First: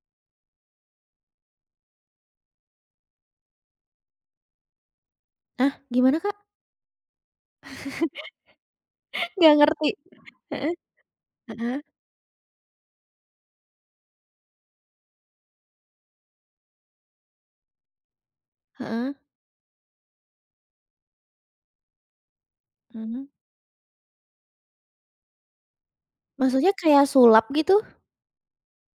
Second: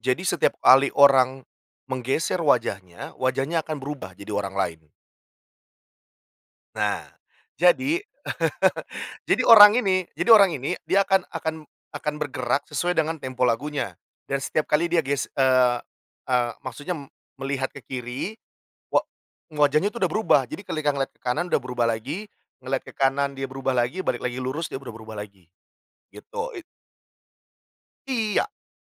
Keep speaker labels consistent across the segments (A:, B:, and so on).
A: Jadi setiap ali orang menggeser wajahnya, wajahnya akan berubah jadi orang lain.
B: Hah, gimana kak?
A: Nah, jadi jadi
B: Nggak
A: orang
B: ngerti,
A: ini jadi orang
B: heeh
A: ini, dia akan akan
B: heeh.
A: akan bergerak sesuai dengan tempo lagunya. Dan setiap kali dia ges eee eee, maksudnya m melihat ke kiri wa
B: Heeh.
A: wajahnya tuh udah berubah. Jadi kelika ngelihat ke kanan udah berubah lagi, ngelihat ke
B: Mmm.
A: kanan dia berubah lagi, balik lagi lurus dia berubah rubah lagi, gitu. Ik
B: Maksudnya kayak sulap, gitu?
A: Iya,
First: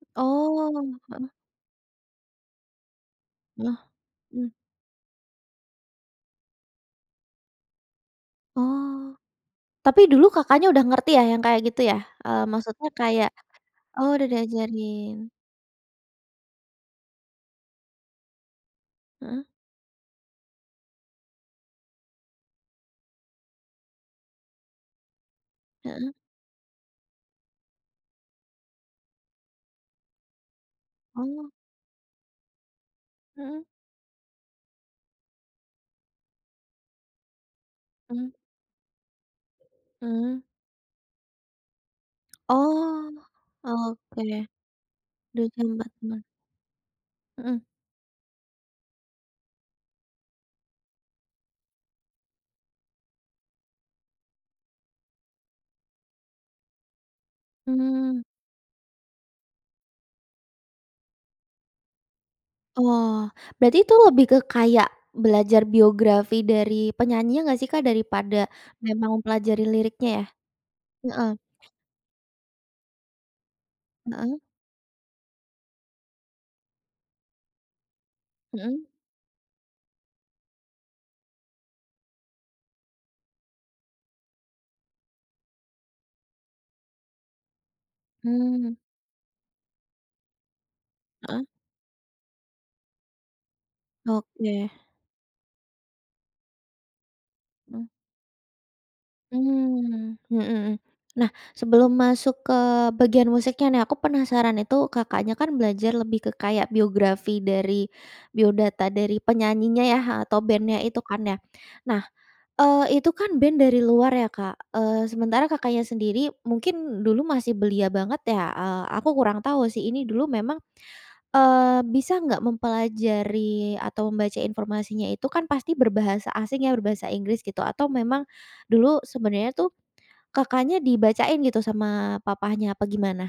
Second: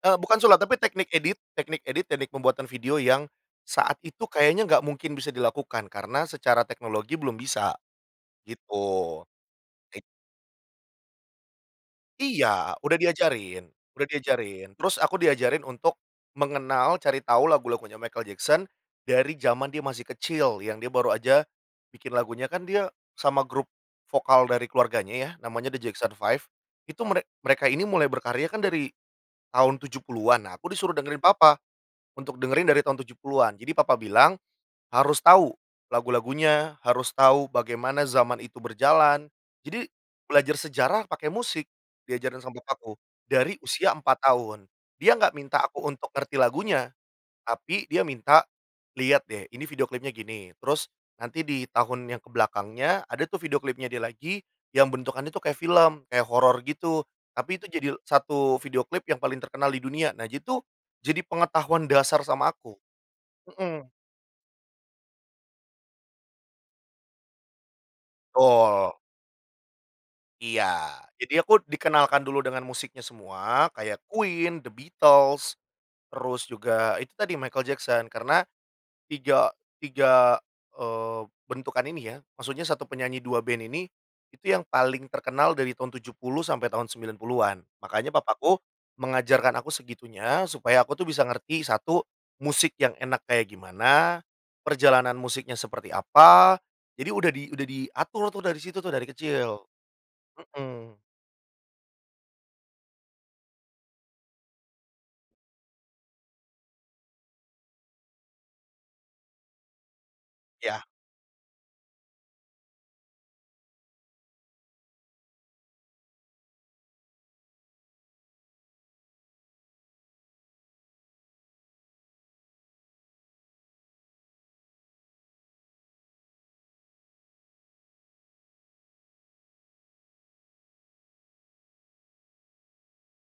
A: eee, bukan sulap,
B: Oh.
A: tapi teknik
B: Heeh.
A: edit teknik edit, teknik pembuatan video yang
B: Heeh,
A: saat itu
B: mmm.
A: kayaknya nggak mungkin bisa dilakukan, karena secara teknologi belum bisa, gitu.
B: Oh, tapi
A: Eit
B: dulu Kakaknya udah ngerti ya, yang kayak gitu ya? Eee,
A: Iya,
B: maksudnya
A: udah
B: kayak
A: diajarin
B: oh
A: udah
B: udah
A: diajarin, terus aku
B: diajarin.
A: diajarin untuk mengenal cari tahu lagu-lagunya Michael Jackson dari
B: Heeh.
A: zaman dia masih kecil, yang dia baru aja bikin lagunya, kan dia sama grup vokal dari keluarganya ya, namanya The Jackson
B: Heeh.
A: 5, itu merek mereka ini mulai berkarya kan dari tahun 70-an, nah aku disuruh dengerin
B: Oh.
A: papa, untuk dengerin dari tahun 70-an.
B: Mhm.
A: Jadi papa bilang, "Harus tahu lagu-lagunya, harus tahu bagaimana
B: Mmm.
A: zaman itu berjalan." Jadi
B: Mmm.
A: belajar sejarah pakai musik di ajaran sama bokapku,
B: Oh,
A: dari usia
B: oke,
A: 4 tahun. Dia gak
B: dari
A: minta
B: usia
A: aku
B: 4
A: untuk
B: tahun.
A: ngerti lagunya.
B: Mhm.
A: Tapi dia minta, "Liat deh, ini video klipnya gini, terus nanti di tahun yang ke belakangnya ada tuh video klipnya dia lagi, yang bentukannya itu kayak film, kayak horor gitu, tapi itu jadi e
B: Mmm.
A: satu video klip yang paling terkenal di dunia." Nah, jitu, jadi pengetahuan dasar sama aku.
B: Oh, berarti
A: Mhm.
B: itu lebih ke kayak belajar biografi dari penyanyinya nggak sih, Kak, daripada
A: Betul.
B: memang mempelajari liriknya ya?
A: Iya.
B: Heeh.
A: Jadi aku dikenalkan dulu dengan musiknya semua kayak
B: Heeh.
A: Queen, The Beatles, terus juga itu tadi Michael Jackson, karena
B: Mhm.
A: tiga tiga, eee, bentukan ini ya, maksudnya 1 penyanyi 2 band ini, itu yang paling terkenal dari tahun 70 sampai tahun 90-an. Makanya papaku
B: Hmm.
A: mengajarkan aku segitunya, supaya aku tuh bisa
B: Heeh.
A: ngerti 1, musik yang enak kayak gimana,
B: Oke.
A: perjalanan musiknya seperti apa, jadi udah di udah
B: Mmm.
A: diatur tuh dari situ tuh, dari kecil.
B: Mmm, mhm.
A: Mhm.
B: Nah, sebelum masuk ke bagian musiknya nih. Aku penasaran, itu Kakaknya kan belajar lebih ke kayak biografi dari biodata dari penyanyinya ya, atau band-nya
A: Iya.
B: itu kan ya. Nah, eee, itu kan band dari luar ya, Kak, eee, sementara Kakaknya sendiri mungkin dulu masih belia banget ya, eee, aku kurang tahu sih ini dulu memang eee, bisa nggak mempelajari atau membaca informasinya, itu kan pasti berbahasa asing ya, berbahasa Inggris gitu, atau memang dulu sebenarnya tuh, Kakaknya dibacain gitu, sama papahnya, apa gimana?